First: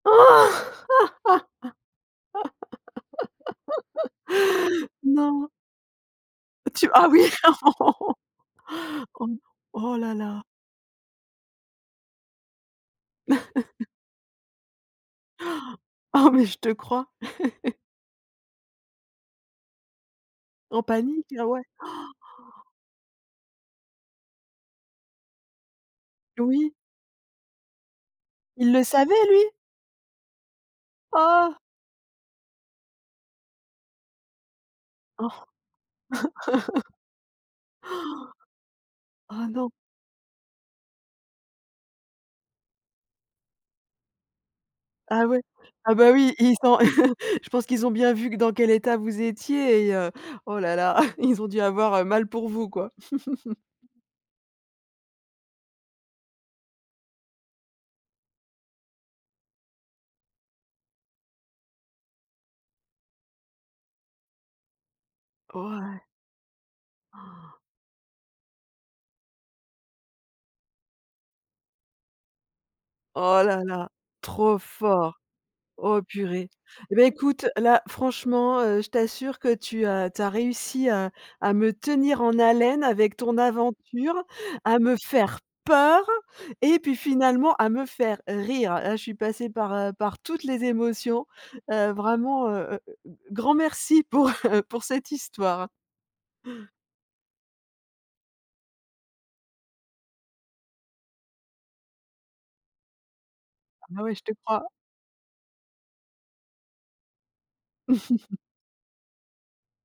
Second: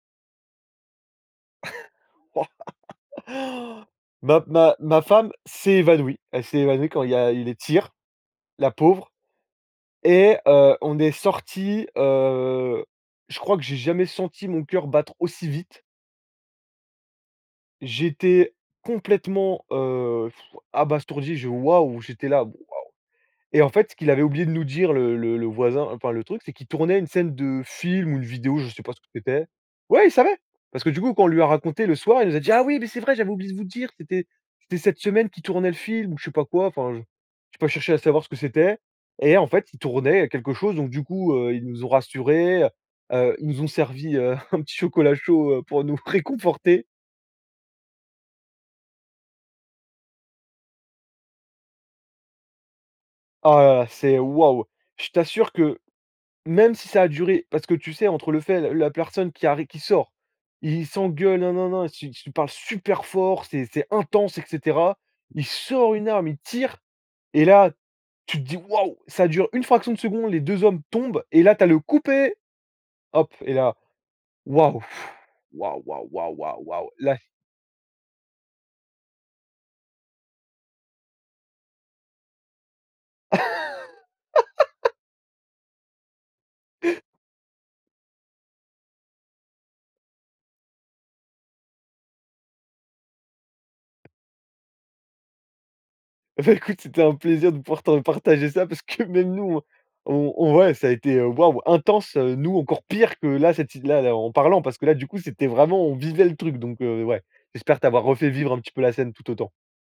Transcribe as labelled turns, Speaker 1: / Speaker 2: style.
Speaker 1: Ma ma ma femme
Speaker 2: Non.
Speaker 1: s'est évanouie. Elle s'est
Speaker 2: Tu
Speaker 1: évanouie quand
Speaker 2: ah
Speaker 1: il y
Speaker 2: oui.
Speaker 1: a eu les tirs. La pauvre
Speaker 2: Oh. Oh là
Speaker 1: et
Speaker 2: là.
Speaker 1: heu, on est sorti, heu, je crois que j'ai jamais senti mon cœur battre aussi vite.
Speaker 2: Oh, mais je te crois.
Speaker 1: J'étais complètement, heu,
Speaker 2: En panique.
Speaker 1: abasourdi,
Speaker 2: Ah
Speaker 1: je
Speaker 2: ouais?
Speaker 1: waouh, j'étais là: «Waouh!» Et en fait, ce qu'il avait oublié de nous dire le le le voisin, enfin le truc, c'est qu'il
Speaker 2: Oui.
Speaker 1: tournait une scène de film ou une vidéo, je
Speaker 2: Il
Speaker 1: sais
Speaker 2: le
Speaker 1: pas ce que
Speaker 2: savait lui?
Speaker 1: c'était. Ouais, il savait! Parce que du coup, quand on lui a
Speaker 2: Ah!
Speaker 1: raconté le soir, il nous a dit: «Ah oui, mais c'est vrai, j'avais oublié de vous dire, c'était c'était cette semaine qu'il
Speaker 2: Ah.
Speaker 1: tournait le film», ou je sais pas quoi, enfin, j j'ai pas cherché à savoir ce que c'était. Et
Speaker 2: Oh
Speaker 1: en fait,
Speaker 2: non.
Speaker 1: il tournait quelque chose, donc du coup, heu, ils nous ont rassurés, heu, heu, ils nous ont servi, heu, un petit chocolat
Speaker 2: Ah ouais.
Speaker 1: chaud, heu, pour
Speaker 2: Ah
Speaker 1: nous
Speaker 2: bah, oui, ils ont
Speaker 1: réconforter.
Speaker 2: je pense qu'ils ont bien vu que dans quel état vous étiez et heu, oh là là, ils ont dû avoir, heu, mal pour vous, quoi.
Speaker 1: Ah là, là, c'est waouh. Je t'assure que même si ça a duré parce que, tu sais, entre le fait la personne qui arri qui sort, ils ils s'engueulent, nin nin nin, s s ils parlent super fort, c'est c'est intense, et cetera. Il sort
Speaker 2: Ouais.
Speaker 1: une arme, il tire, et là, tu te dis: «Waouh!» Ca dure une fraction de seconde, les 2 hommes tombent, et là, tu as le: «Coupez!», hop
Speaker 2: Oh
Speaker 1: et
Speaker 2: là
Speaker 1: là
Speaker 2: là, trop
Speaker 1: waouh
Speaker 2: fort.
Speaker 1: waouh,
Speaker 2: Oh
Speaker 1: waouh, waouh,
Speaker 2: purée
Speaker 1: waouh, waouh.
Speaker 2: et beh,
Speaker 1: Là
Speaker 2: écoute, là, franchement, heu, je t'assure que tu as tu as réussi à à me tenir en haleine avec ton aventure, à me faire peur, et puis finalement, à me faire rire. Là je suis passée par, heu, par toutes les émotions, heu, vraiment, heu, grand merci pour, heu, pour cette histoire.
Speaker 1: Et beh, écoute, c'était un plaisir de pouvoir te partager ça, parce que même nous, on on ouais, ça a été, heu, waouh, intense, heu, nous encore pire que là, cette ti
Speaker 2: Ah
Speaker 1: là
Speaker 2: bah, ouais,
Speaker 1: là
Speaker 2: je te
Speaker 1: en parlant,
Speaker 2: crois.
Speaker 1: parce que là du coup, c'était vraiment on vivait le truc, donc heu, ouais. J'espère t'avoir refait vivre un petit peu la scène tout autant.